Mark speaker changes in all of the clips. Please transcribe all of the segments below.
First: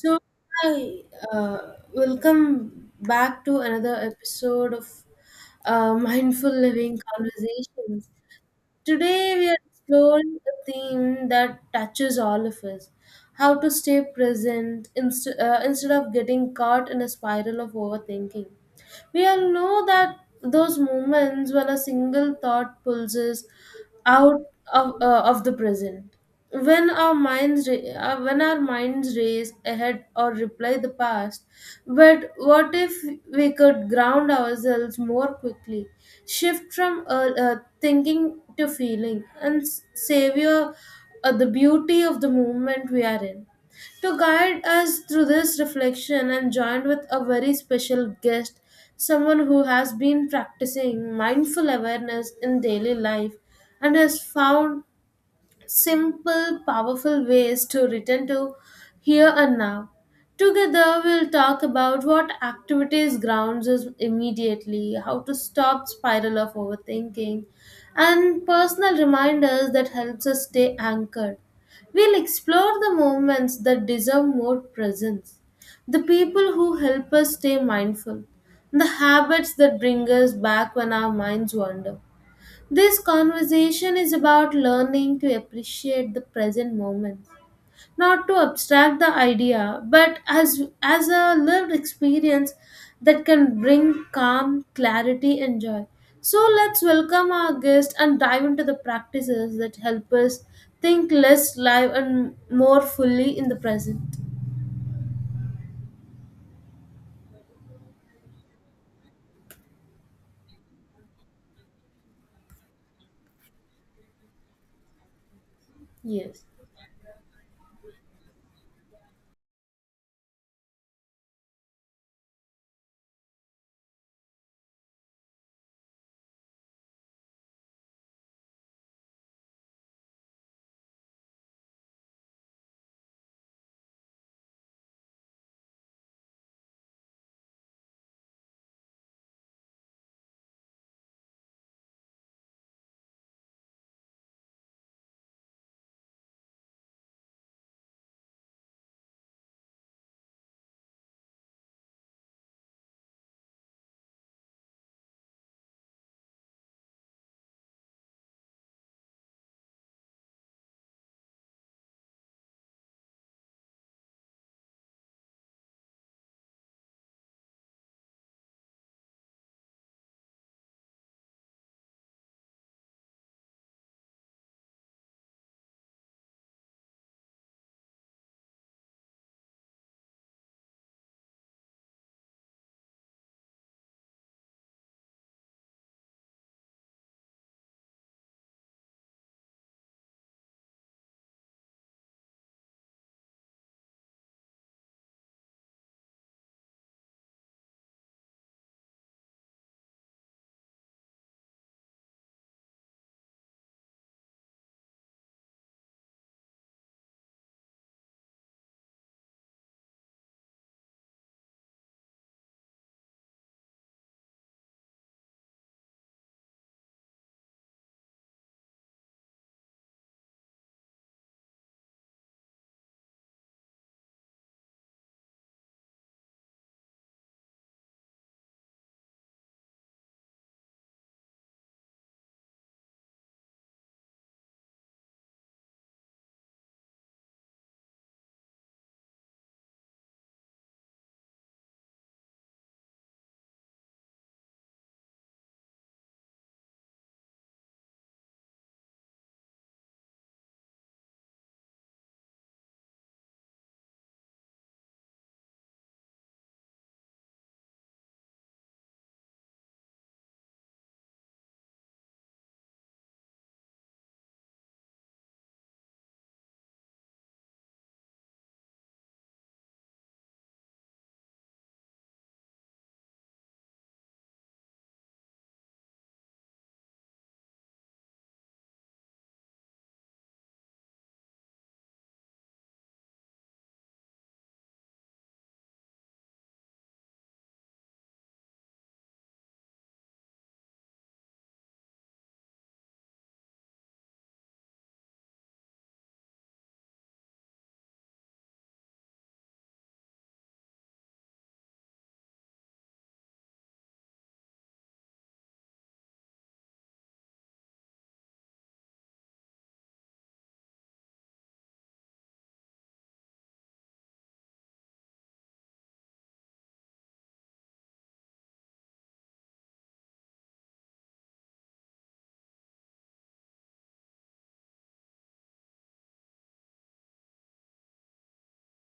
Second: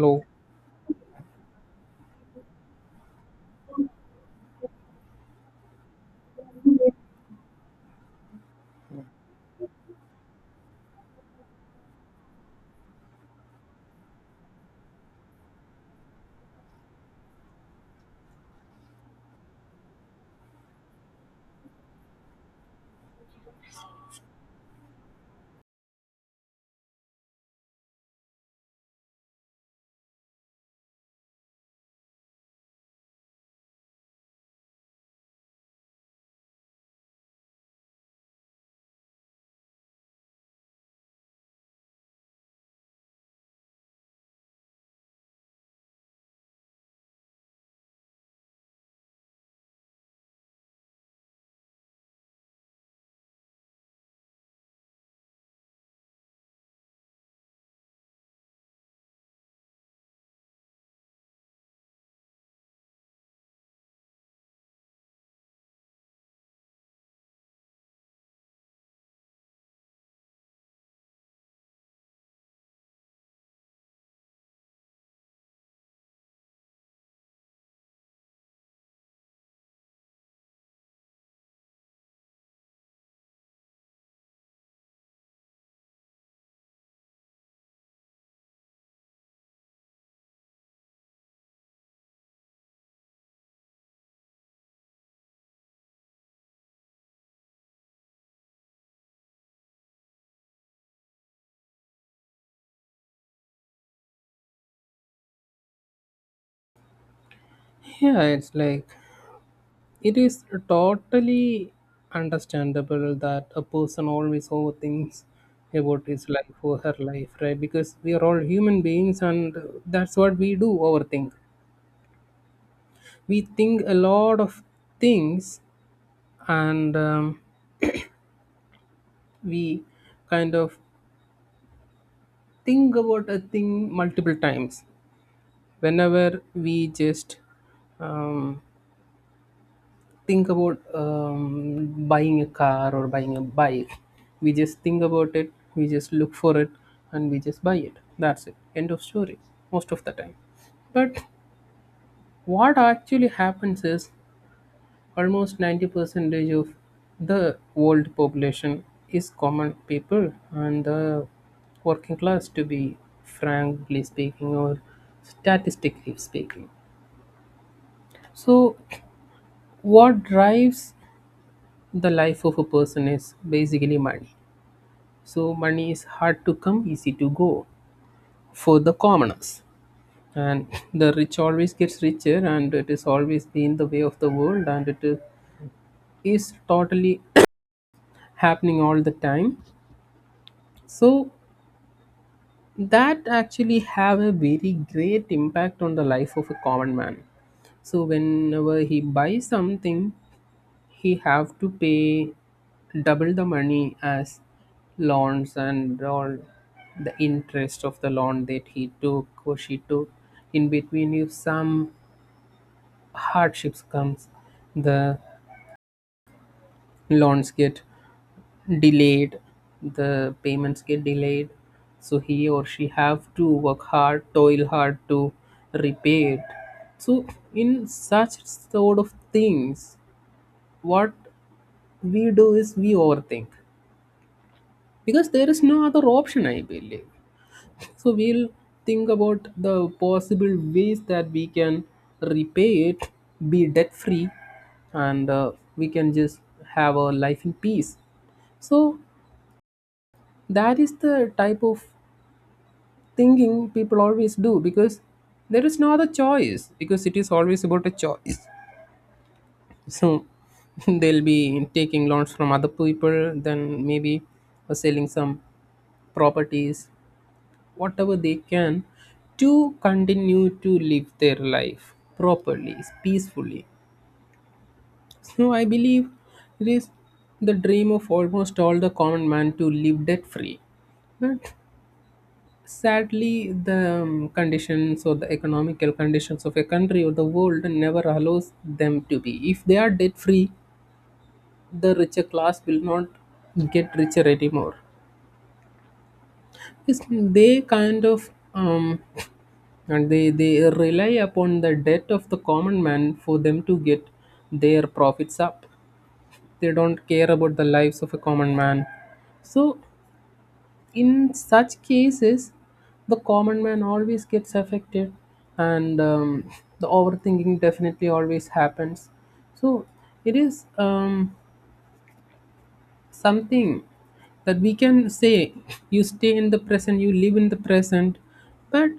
Speaker 1: So, hi, welcome back to another episode of Mindful Living Conversations. Today, we are exploring a theme that touches all of us: how to stay present instead of getting caught in a spiral of overthinking. We all know that, those moments when a single thought pulls us out of the present. When when our minds race ahead or replay the past, but what if we could ground ourselves more quickly, shift from thinking to feeling, and savor the beauty of the moment we are in? To guide us through this reflection, I'm joined with a very special guest, someone who has been practicing mindful awareness in daily life and has found simple, powerful ways to return to here and now. Together, we'll talk about what activities grounds us immediately, how to stop spiral of overthinking, and personal reminders that helps us stay anchored. We'll explore the moments that deserve more presence, the people who help us stay mindful, the habits that bring us back when our minds wander. This conversation is about learning to appreciate the present moment, not to abstract the idea, but as a lived experience that can bring calm, clarity, and joy. So let's welcome our guest and dive into the practices that help us think less live and more fully in the present.
Speaker 2: Yeah, it's like it is totally understandable that a person always overthinks about his
Speaker 1: Yes.
Speaker 2: life or her life, right? Because we are all human beings and that's what we do overthink. We think a lot of things and we kind of think about a thing multiple times. Whenever we just um, think about buying a car or buying a bike. We just think about it, we just look for it, and we just buy it. That's it. End of story, most of the time. But what actually happens is almost 90 percentage of the world population is common people and the working class, to be frankly speaking or statistically speaking. So what drives the life of a person is basically money. So money is hard to come, easy to go for the commoners. And the rich always gets richer, and it is always been the way of the world, and it is totally happening all the time. So that actually have a very great impact on the life of a common man. So whenever he buys something, he have to pay double the money as loans and all the interest of the loan that he took or she took. In between, if some hardships comes, the loans get delayed, the payments get delayed, so he or she have to work hard, toil hard to repay it. So in such sort of things, what we do is we overthink, because there is no other option, I believe. So we'll think about the possible ways that we can repay it, be debt free, and we can just have a life in peace. So that is the type of thinking people always do, because there is no other choice, because it is always about a choice. So they'll be taking loans from other people, then maybe selling some properties, whatever they can, to continue to live their life properly, peacefully. So I believe it is the dream of almost all the common man to live debt free. But sadly, the conditions or the economical conditions of a country or the world never allows them to be. If they are debt free, the richer class will not get richer anymore. It's— They kind of and they rely upon the death of the common man for them to get their profits up. They don't care about the lives of a common man. So in such cases, the common man always gets affected, and the overthinking definitely always happens. So it is something that we can say: you stay in the present, you live in the present. But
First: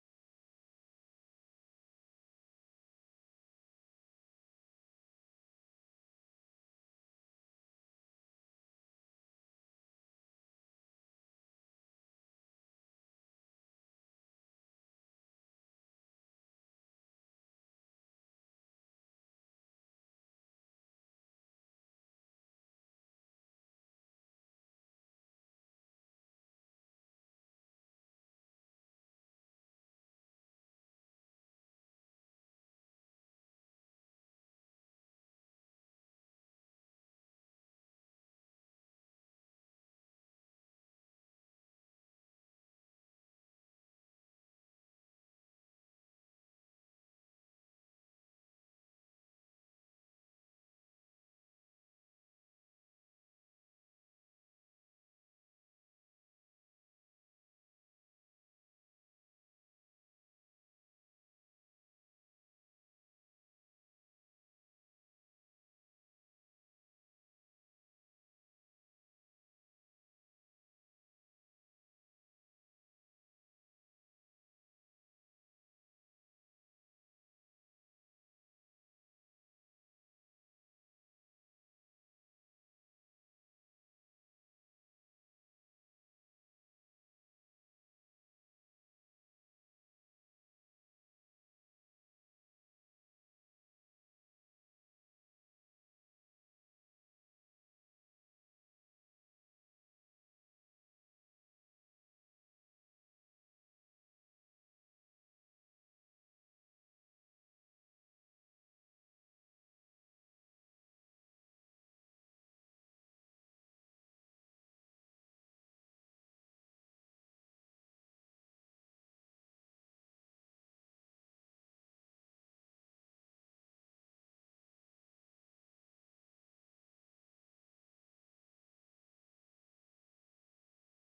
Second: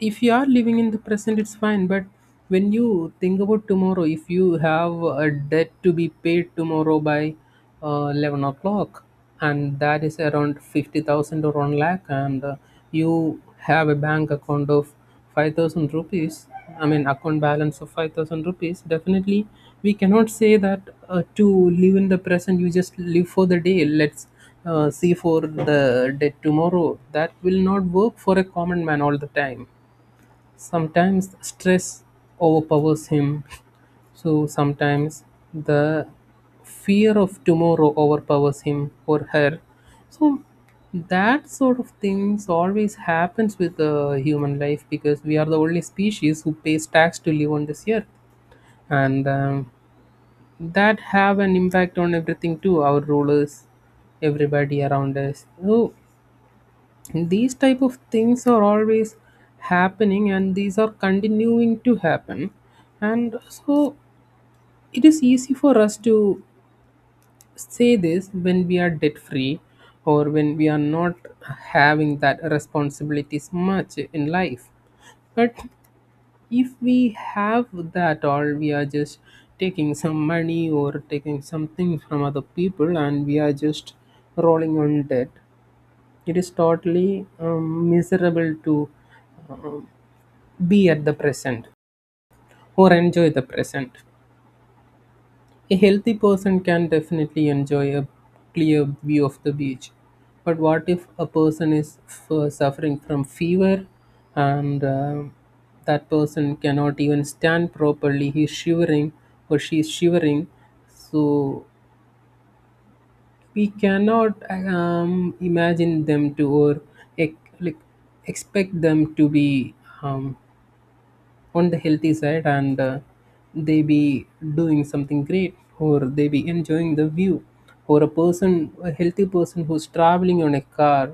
Speaker 2: if you are living in the present, it's fine. But when you think about tomorrow, if you have a debt to be paid tomorrow by 11 o'clock, and that is around 50,000 or 1 lakh, and you have a bank account of 5,000 rupees, I mean account balance of 5,000 rupees, definitely we cannot say that to live in the present, you just live for the day. Let's see for the day tomorrow. That will not work for a common man all the time. Sometimes stress overpowers him. So sometimes the fear of tomorrow overpowers him or her. So that sort of things always happens with the human life, because we are the only species who pays tax to live on this earth. And that have an impact on everything too, our rulers, everybody around us. So these type of things are always happening, and these are continuing to happen. And so it is easy for us to say this when we are debt free, or when we are not having that responsibilities much in life. But if we have that, all we are just taking some money or taking something from other people and we are just rolling on debt. It is totally miserable to be at the present or enjoy the present. A healthy person can definitely enjoy a clear view of the beach. But what if a person is suffering from fever, and that person cannot even stand properly? He's shivering or she's shivering. So we cannot imagine them to, or like expect them to be um, on the healthy side, and they be doing something great or they be enjoying the view. Or a person, a healthy person who's traveling on a car,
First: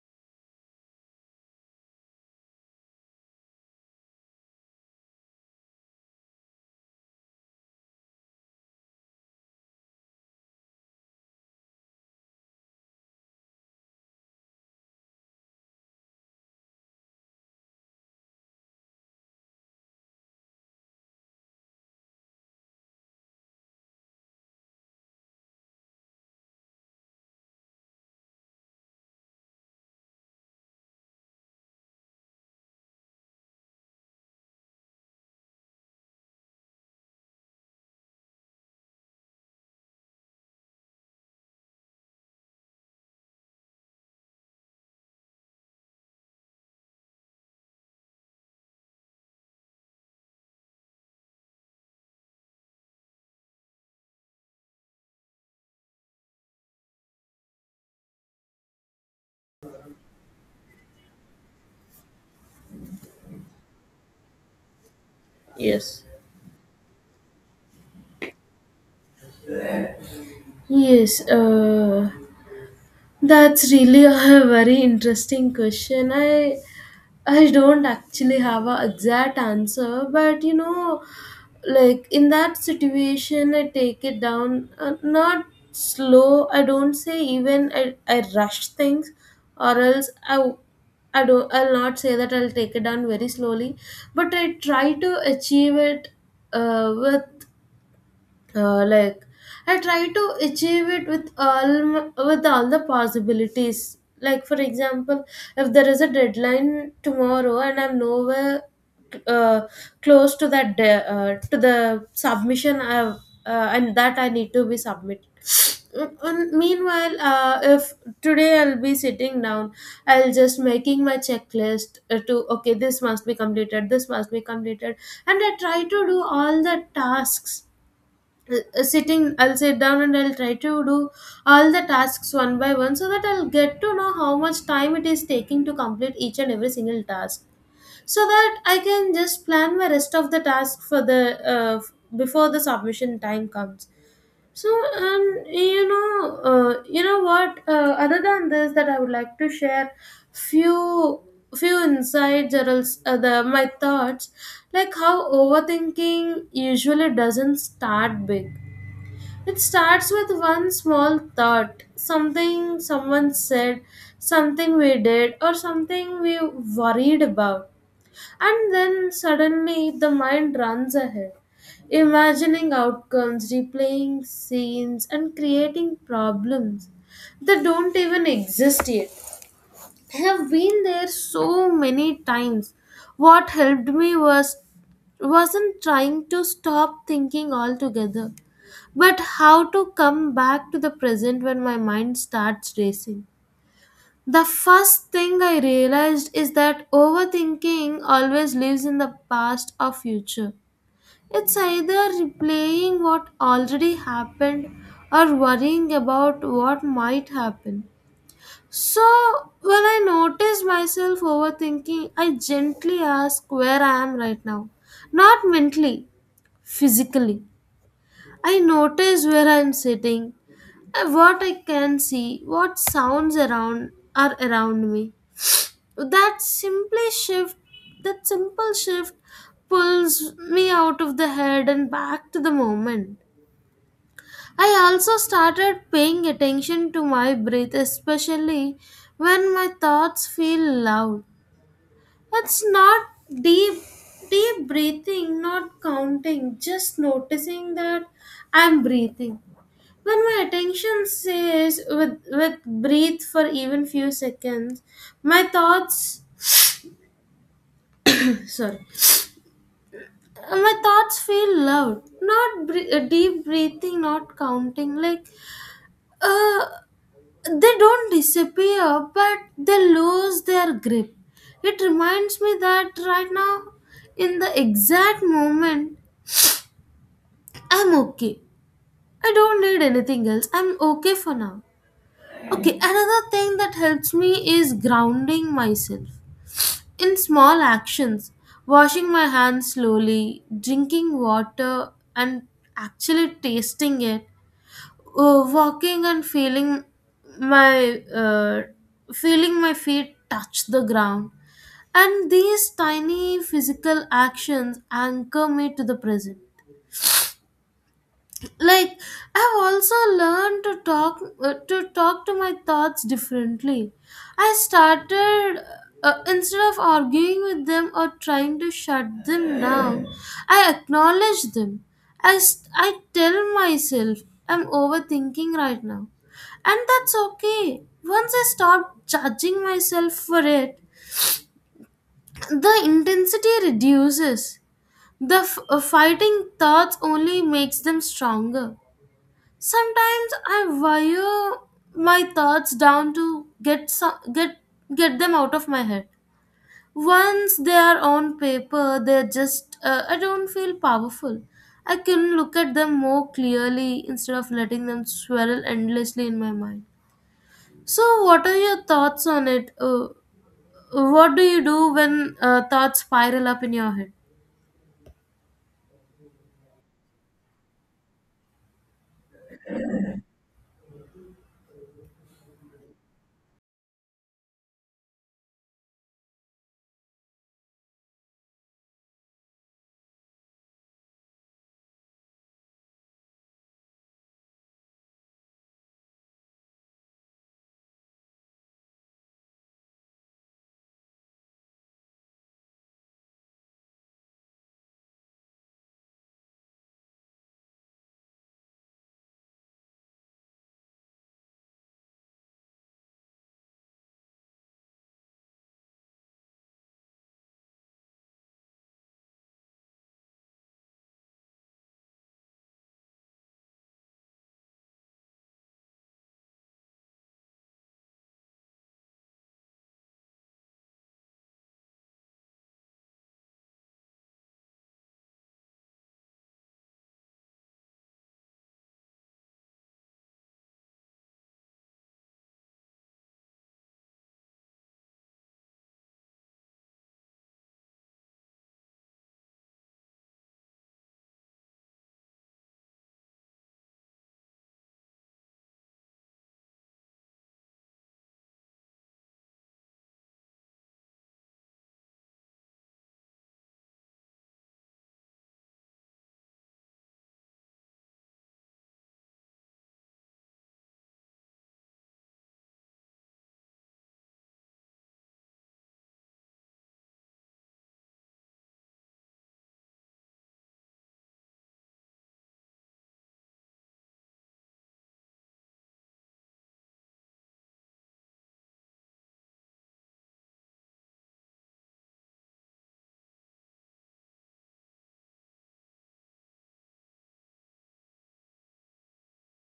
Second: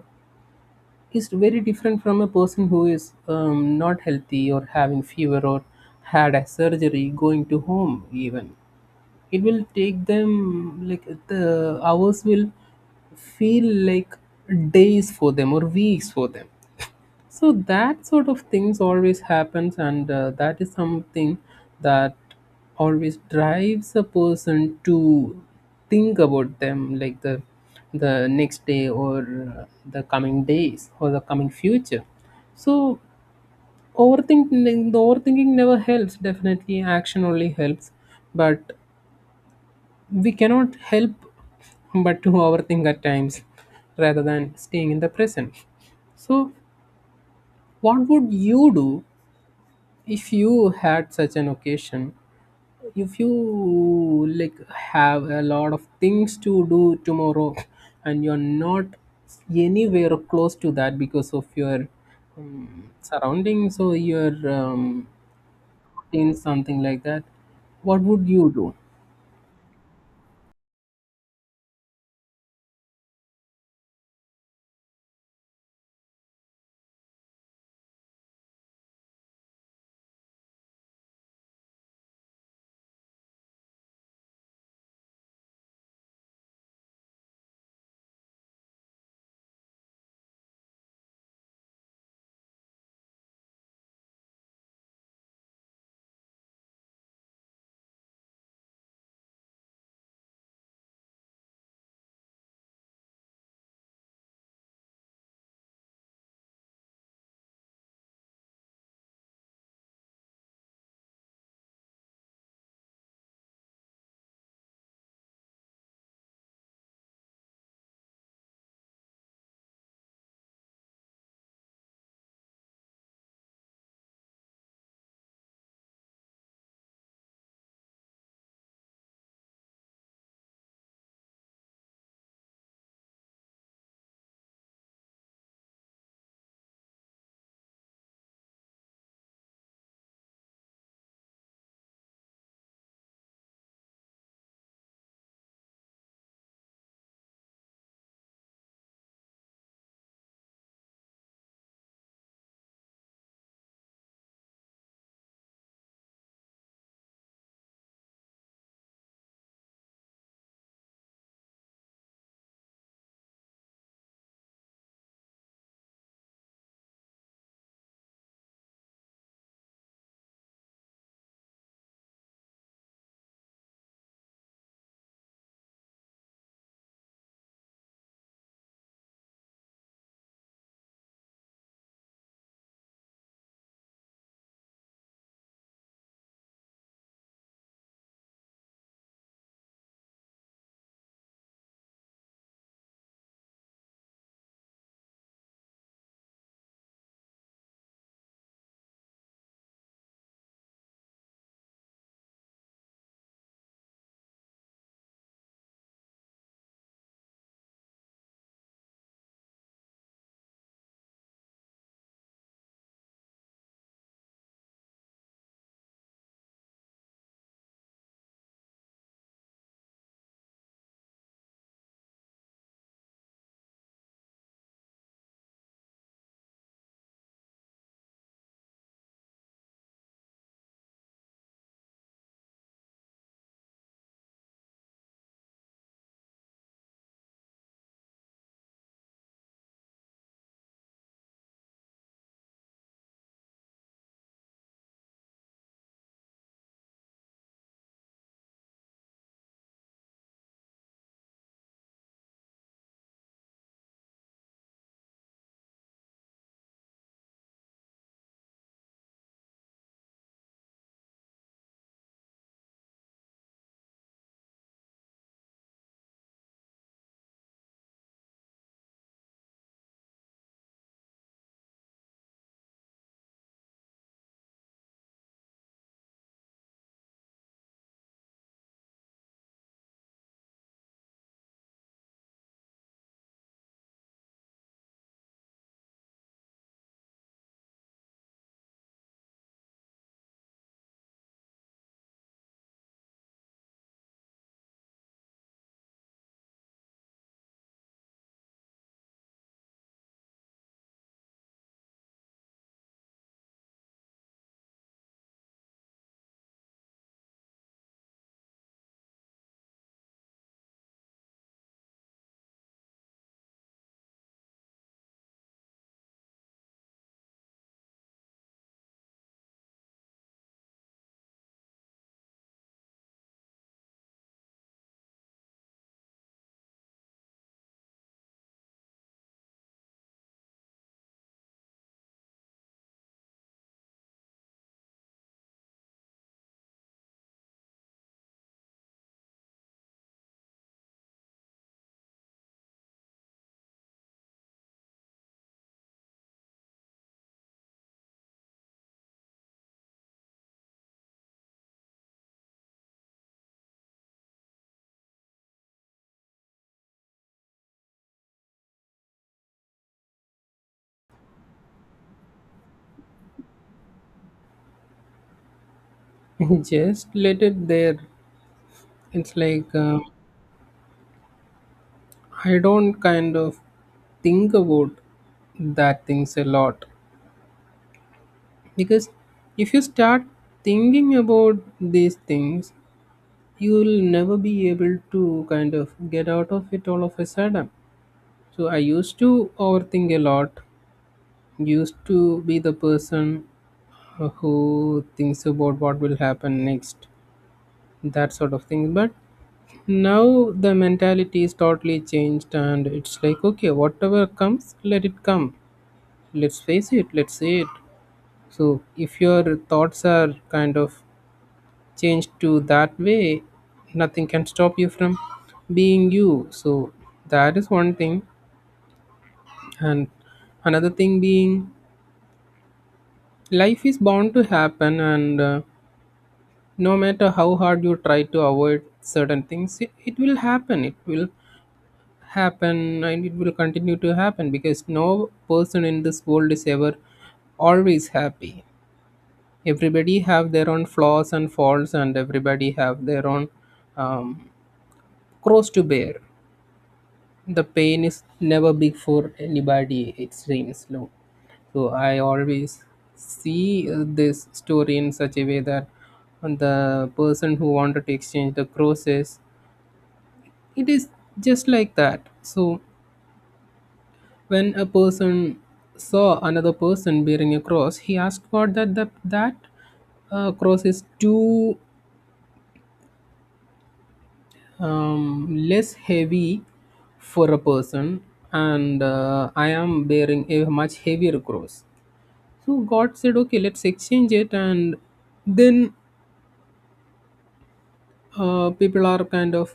Speaker 2: is very different from a person who is not healthy or having fever or had a surgery going to home. Even it will take them like the hours will feel like days for them or weeks for them. So that sort of things always happens. And that is something that always drives a person to think about them, like the next day or the coming days or the coming future. So overthinking, the overthinking never helps. Definitely action only helps. But we cannot help but to overthink at times rather than staying in the present. So what would you do if you had such an occasion, if you like have a lot of things to do tomorrow and you're not anywhere close to that because of your surroundings or your
Speaker 1: Yes.
Speaker 2: routine, something like that? What would you do?
Speaker 1: Yes, that's really a very interesting question. I don't actually have a exact answer, but you know, like in that situation, I take it down, not slow. I don't say even I rush things, or else I do not I w- I don't I'll not say that I'll take it down very slowly, but I try to achieve it with uh, like I try to achieve it with with all the possibilities, like for example, if there is a deadline tomorrow and I'm nowhere uh, close to the submission, I have and that I need to be submitted. Mm, and meanwhile, if today I'll be sitting down, I'll just making my checklist to, okay, this must be completed, this must be completed, and I try to do all the tasks, sitting I'll sit down and I'll try to do all the tasks one by one, so that I'll get to know how much time it is taking to complete each and every single task, so that I can just plan my rest of the task for the before the submission time comes. So, and you know, you know what, other than this, that I would like to share few few insights, or else the my thoughts, like how overthinking usually doesn't start big. It starts with one small thought, something someone said, something we did, or something we worried about. And then suddenly the mind runs ahead, imagining outcomes, replaying scenes, and creating problems that don't even exist yet. I have been there so many times. What helped me was wasn't trying to stop thinking altogether. But how to come back to the present when my mind starts racing? The first thing I realized is that overthinking always lives in the past or future. It's either replaying what already happened or worrying about what might happen. So, when I notice myself overthinking, I gently ask where I am right now. Not mentally, physically. I notice where I am sitting, what I can see, what sounds around are around me. That simply shift, that simple shift pulls me out of the head and back to the moment. I also started paying attention to my breath, especially when my thoughts feel loud. It's not deep deep breathing, not counting, just noticing that I'm breathing. When my attention says with breathe for even few seconds, my thoughts, sorry, my thoughts feel loud. Not deep breathing, not counting. Like, uh, they don't disappear, but they lose their grip. It reminds me that right now, in the exact moment, I'm okay. I don't need anything else. I'm okay for now. Okay, another thing that helps me is grounding myself. In small actions, washing my hands slowly, drinking water and actually tasting it, walking and feeling my uh, my feet touch the ground. And these tiny physical actions anchor me to the present. Like, I've also learned to talk to my thoughts differently. I started, instead of arguing with them or trying to shut them down, I acknowledge them. I tell myself I'm overthinking right now, and that's okay. Once I stop judging myself for it, the intensity reduces. Fighting thoughts only makes them stronger. Sometimes I wire my thoughts down to get get them out of my head. Once they are on paper, they're just, I don't feel powerful. I can look at them more clearly instead of letting them swirl endlessly in my mind. So, what are your thoughts on it? What do you do when thoughts spiral up in your head?
Speaker 2: Just let it there. It's like I don't kind of think about that things a lot, because if you start thinking about these things, you'll never be able to kind of get out of it all of a sudden. So I used to overthink a lot, used to be the person who thinks about what will happen next, that sort of thing. But now the mentality is totally changed, and it's like okay, whatever comes, let it come. Let's face it, let's say it. So if your thoughts are kind of change to that way, nothing can stop you from being you. So that is one thing. And another thing being, life is bound to happen, and no matter how hard you try to avoid certain things, it will happen. It will happen and it will continue to happen, because no person in this world is ever always happy. Everybody have their own flaws and faults, and everybody have their own um, cross to bear. The pain is never big for anybody, it seems low. So I always see this story in such a way, that the person who wanted to exchange the crosses, it is just like that. So when a person saw another person bearing a cross, he asked God that cross is too less heavy for a person, and I am bearing a much heavier cross. So God said, okay, let's exchange it. And then people are kind of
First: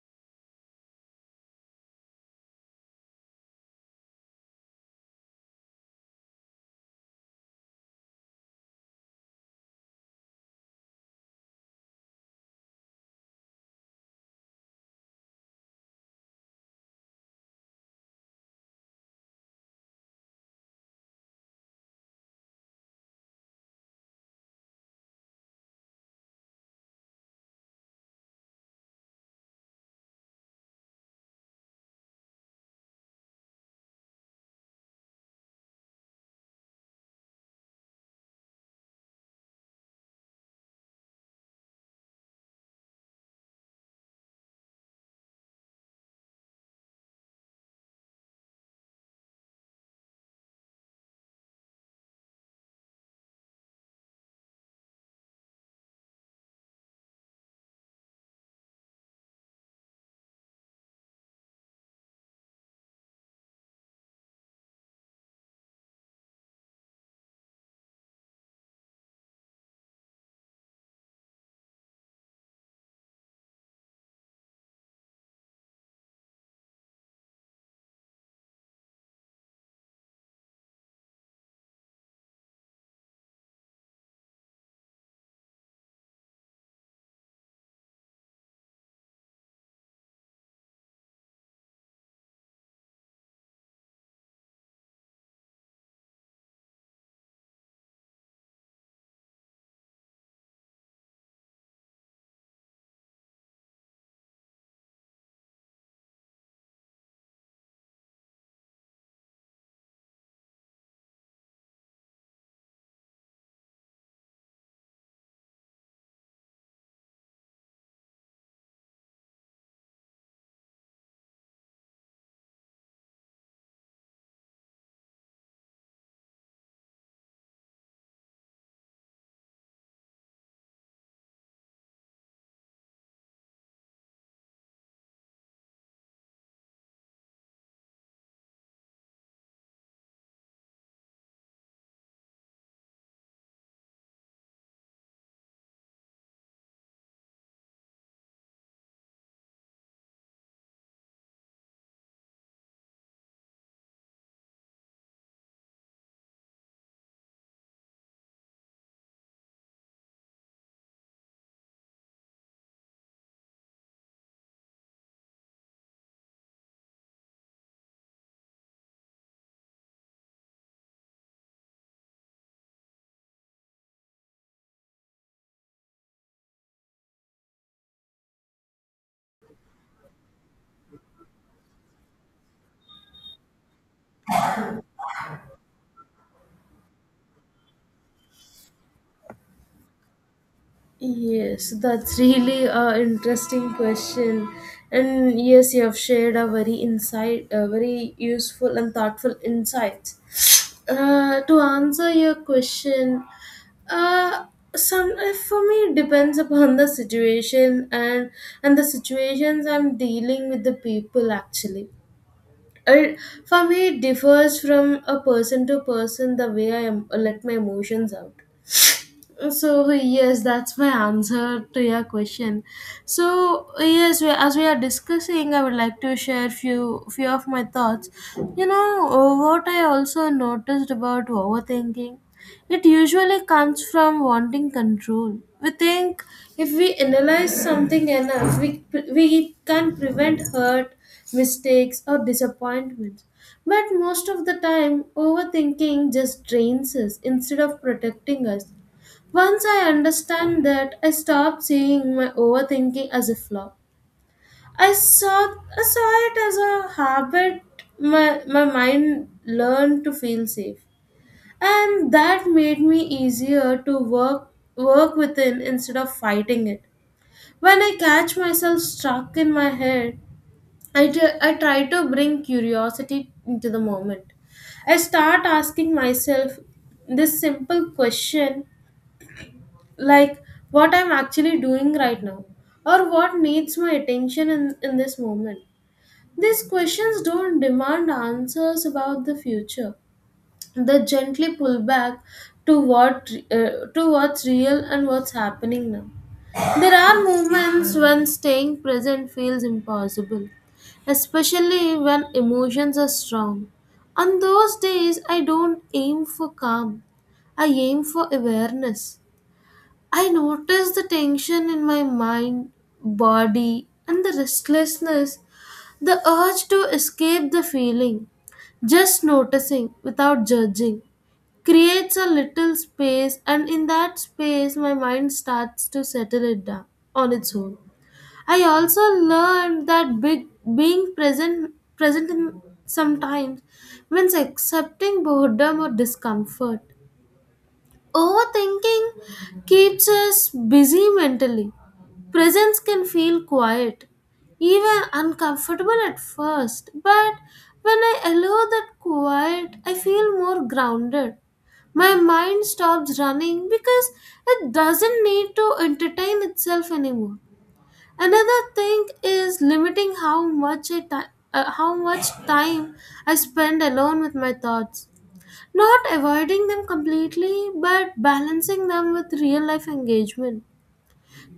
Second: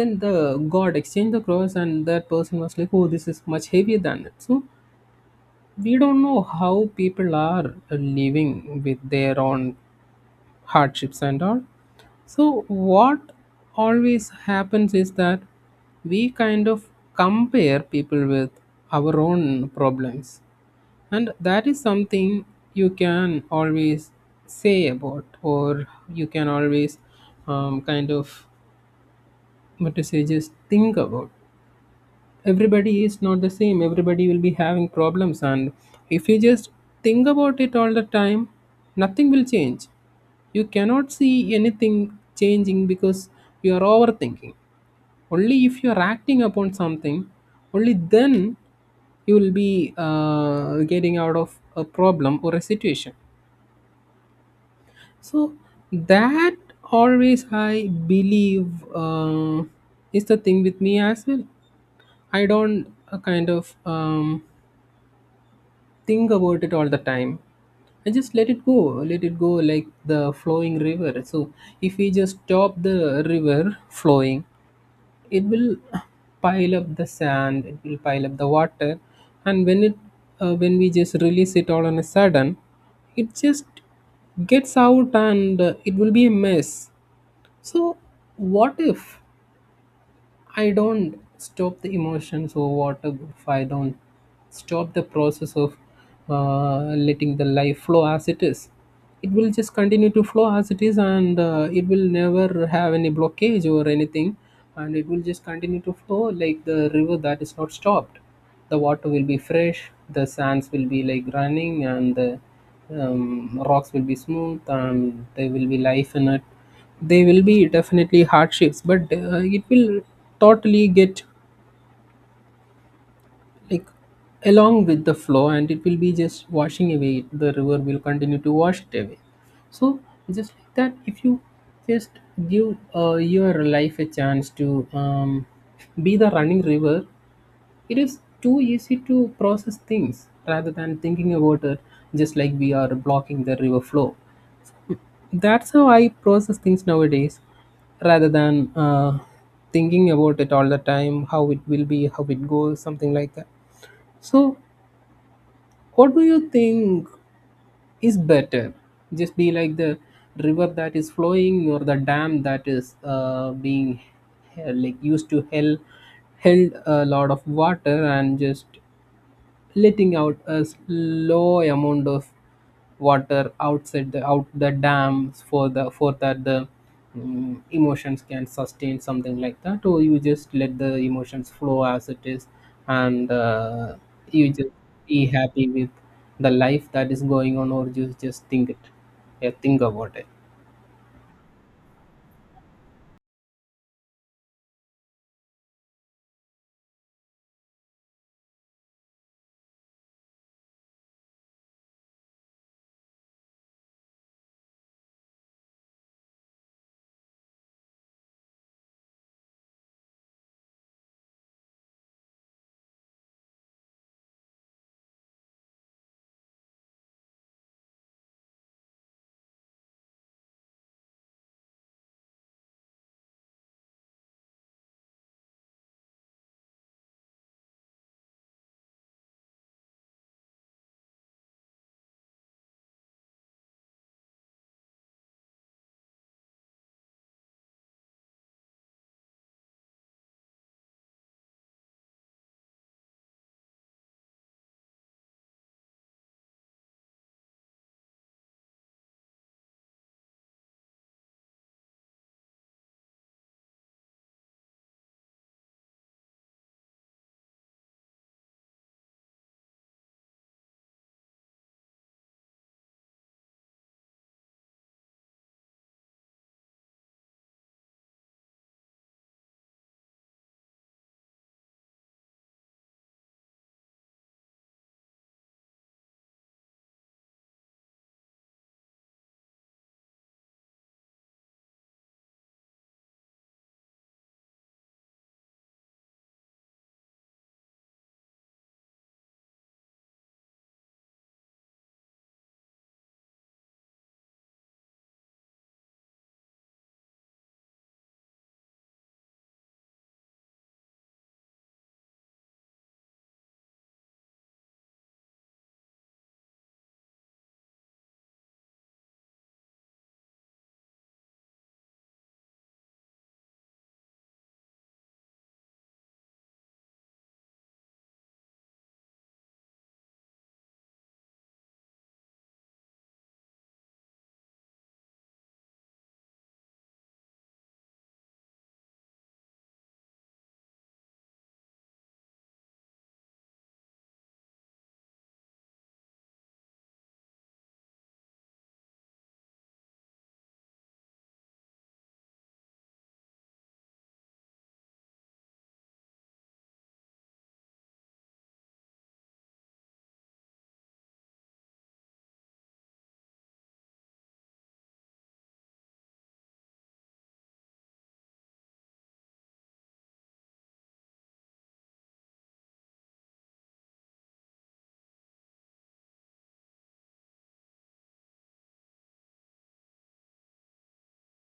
Speaker 2: then the God exchanged the cross, and that person was like, oh, this is much heavier than it. So we don't know how people are living with their own hardships and all. So what always happens is that we kind of compare people with our own problems. And that is something you can always say about, or you can always kind of, what to say, just think about. Everybody is not the same. Everybody will be having problems. And if you just think about it all the time, nothing will change. You cannot see anything changing, because you are overthinking. Only if you're acting upon something, only then you will be getting out of a problem or a situation. So that always I believe uh, is the thing with me as well. I don't kind of think about it all the time. I just let it go like the flowing river. So if we just stop the river flowing, it will pile up the sand, it will pile up the water. And when it when we just release it all on a sudden, it just gets out, and it will be a mess. So what if I don't stop the emotions, or what if I don't stop the process of letting the life flow as it is? It will just continue to flow as it is, and it will never have any blockage or anything, and it will just continue to flow like the river that is not stopped. The water will be fresh, the sands will be like running, and the rocks will be smooth, and there will be life in it. They will be definitely hardships, but it will totally get like along with the flow, and it will be just washing away. The river will continue to wash it away. So just like that, if you just give your life a chance to be the running river, it is too easy to process things rather than thinking about it. Just like we are blocking the river flow. That's how I process things nowadays, rather than thinking about it all the time, how it will be, how it goes, something like that. So what do you think is better? Just be like the river that is flowing, or the dam that is being like used to held a lot of water and just letting out a low amount of water outside the out the dams, for the for that the mm, emotions can sustain, something like that? Or you just let the emotions flow as it is, and you just be happy with the life that is going on? Or you just think it, yeah, think about it.
Speaker 1: Yes, that's really a interesting question. And yes, you have shared a very insight, a very useful and thoughtful insights. To answer your question, uh, some for me it depends upon the situation and the situations I'm dealing with the people actually. It, for me, it differs from a person to person the way I am, let my emotions out. So yes, that's my answer to your question. So yes, we, as we are discussing, I would like to share few of my thoughts. You know, what I also noticed about overthinking, it usually comes from wanting control. We think if we analyze something enough, we can prevent hurt, mistakes, or disappointments. But most of the time overthinking just drains us instead of protecting us. Once I understand that, I stopped seeing my overthinking as a flaw. I saw it as a habit. My mind learned to feel safe. And that made me easier to work within instead of fighting it. When I catch myself stuck in my head, I try to bring curiosity into the moment. I start asking myself this simple question, like, what I'm actually doing right now, or what needs my attention in this moment. These questions don't demand answers about the future. They gently pull back to what's real and what's happening now. There are moments when staying present feels impossible, especially when emotions are strong. On those days, I don't aim for calm. I aim for awareness. I noticed the tension in my mind, body, and the restlessness, the urge to escape the feeling. Just noticing without judging creates a little space, and in that space, my mind starts to settle it down on its own. I also learned that big, being present in sometimes means accepting boredom or discomfort. Overthinking keeps us busy mentally. Presence can feel quiet, even uncomfortable at first, but when I allow that quiet, I feel more grounded. My mind stops running because it doesn't need to entertain itself anymore. Another thing is limiting how much how much time I spend alone with my thoughts. Not avoiding them completely, but balancing them with real life engagement.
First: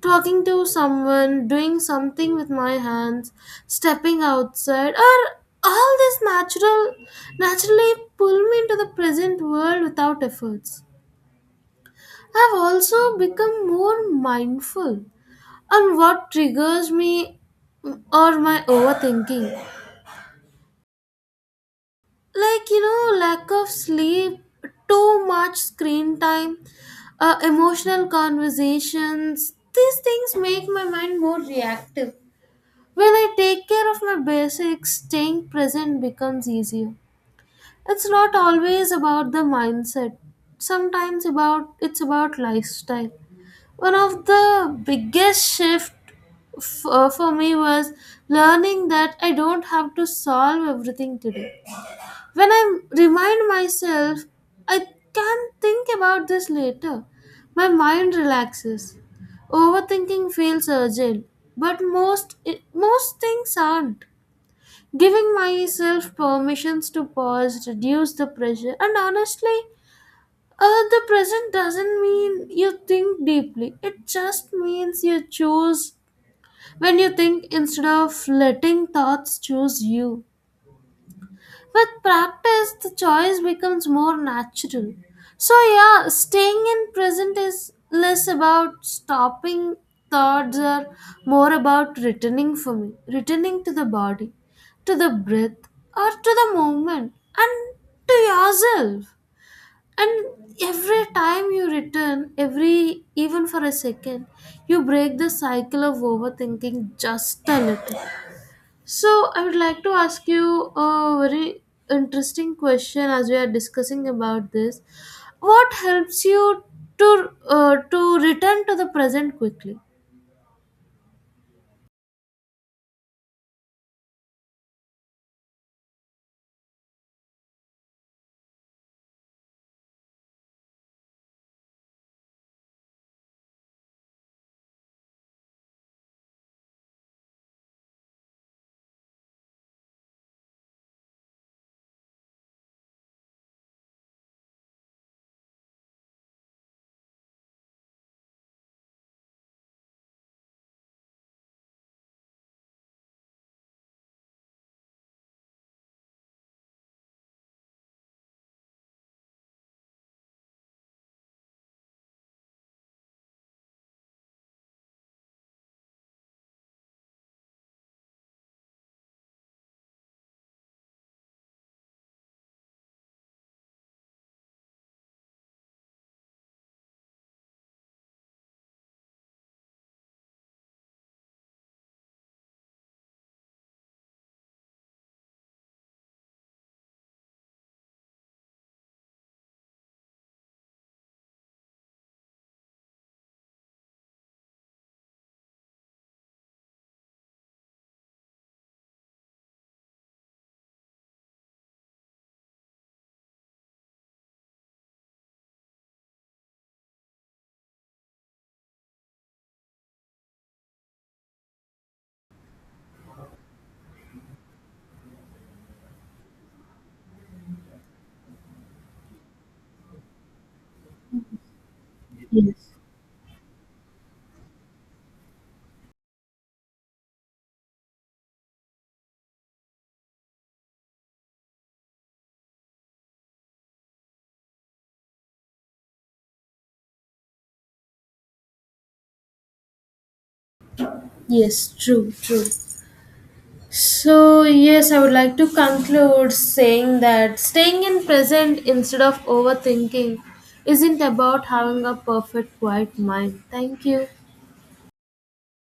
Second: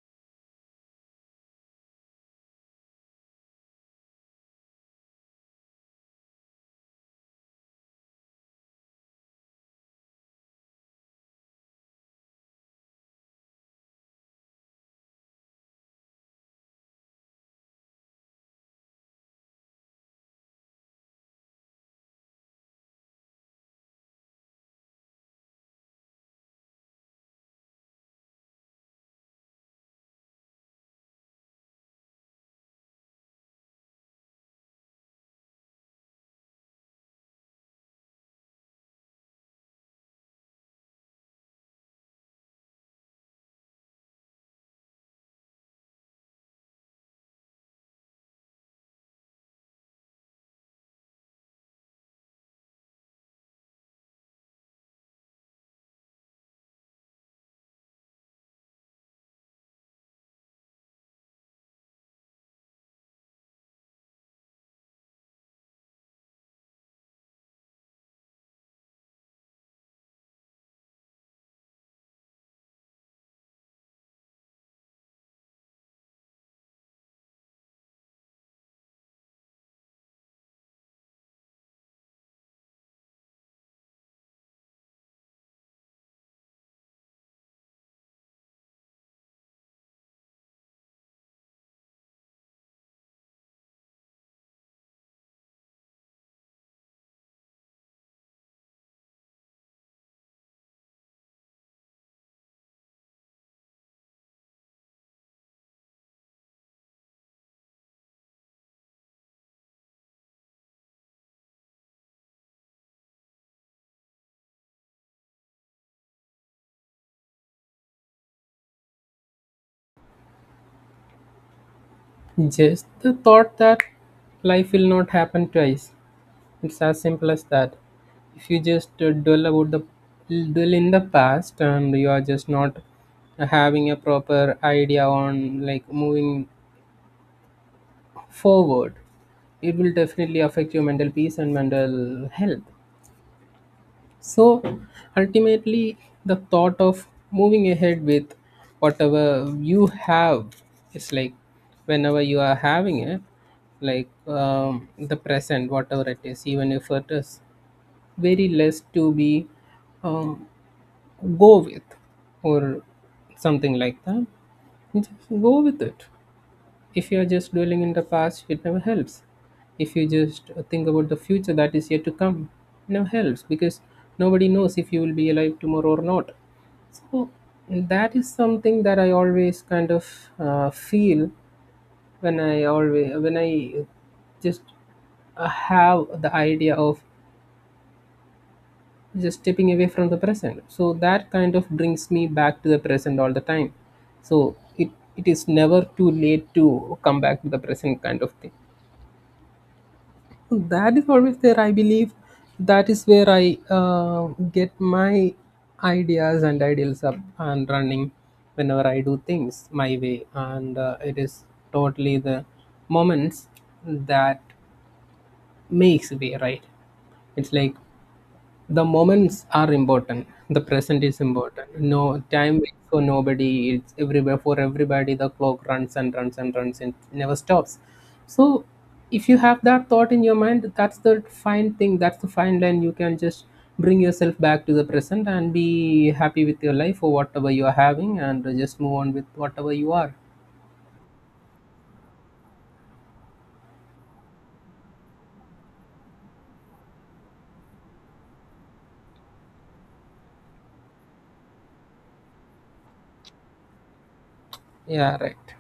Speaker 1: Talking to someone, doing something with my hands, stepping outside, or all this naturally pull me into the present world without efforts. I've also become more mindful on what triggers me or my overthinking, like you know, lack of sleep, too much screen time, emotional conversations. These things make my mind more reactive. When I take care of my basics, staying present becomes easier. It's not always about the mindset, sometimes about it's about lifestyle. One of the biggest shift for me was learning that I don't have to solve everything today. When I remind myself, I can think about this later, my mind relaxes. Overthinking feels urgent, but most things aren't. Giving myself permissions to pause, reduce the pressure, and honestly, the present doesn't mean you think deeply. It just means you choose when you think instead of letting thoughts choose you. With practice, the choice becomes more natural. So, yeah, staying in present is less about stopping thoughts or more about returning, for me, returning to the body, to the breath, or to the moment, and to yourself. And every time you return, every even for a second, you break the cycle of overthinking just a little. So, I would like to ask you a very interesting question as we are discussing about this. What helps you to return to the present quickly?
Speaker 2: Just the thought that life will not happen twice. It's as simple as that. If you just dwell about the dwell in the past, and you are just not having a proper idea on like moving forward, it will definitely affect your mental peace and mental health. So ultimately, the thought of moving ahead with whatever you have is like, whenever you are having it, like the present, whatever it is, even if it is very less to be um, go with or something like that, just go with it. If you are just dwelling in the past, it never helps. If you just think about the future that is yet to come, it never helps, because nobody knows if you will be alive tomorrow or not. So that is something that I always kind of feel when I always when I just have the idea of just stepping away from the present. So that kind of brings me back to the present all the time. So it is never too late to come back to the present, kind of thing. So that is always there, I believe. That is where I uh, get my ideas and ideals up and running whenever I do things my way. And it is totally the moments that makes way, right? It's like the moments are important, the present is important, no time
Speaker 1: Yes.
Speaker 2: waits for nobody, it's everywhere for everybody, the clock runs and runs and runs and never stops. So if you have that thought in your mind, that's the fine thing, that's the fine line. You can just bring yourself back to the present and be happy with your life or whatever you are having, and just move on with whatever you are.
Speaker 1: Yes, true, true. So, yes, I would like to conclude saying that staying in present instead of overthinking isn't about having a perfect quiet mind. Thank you.
Speaker 2: Yeah, right.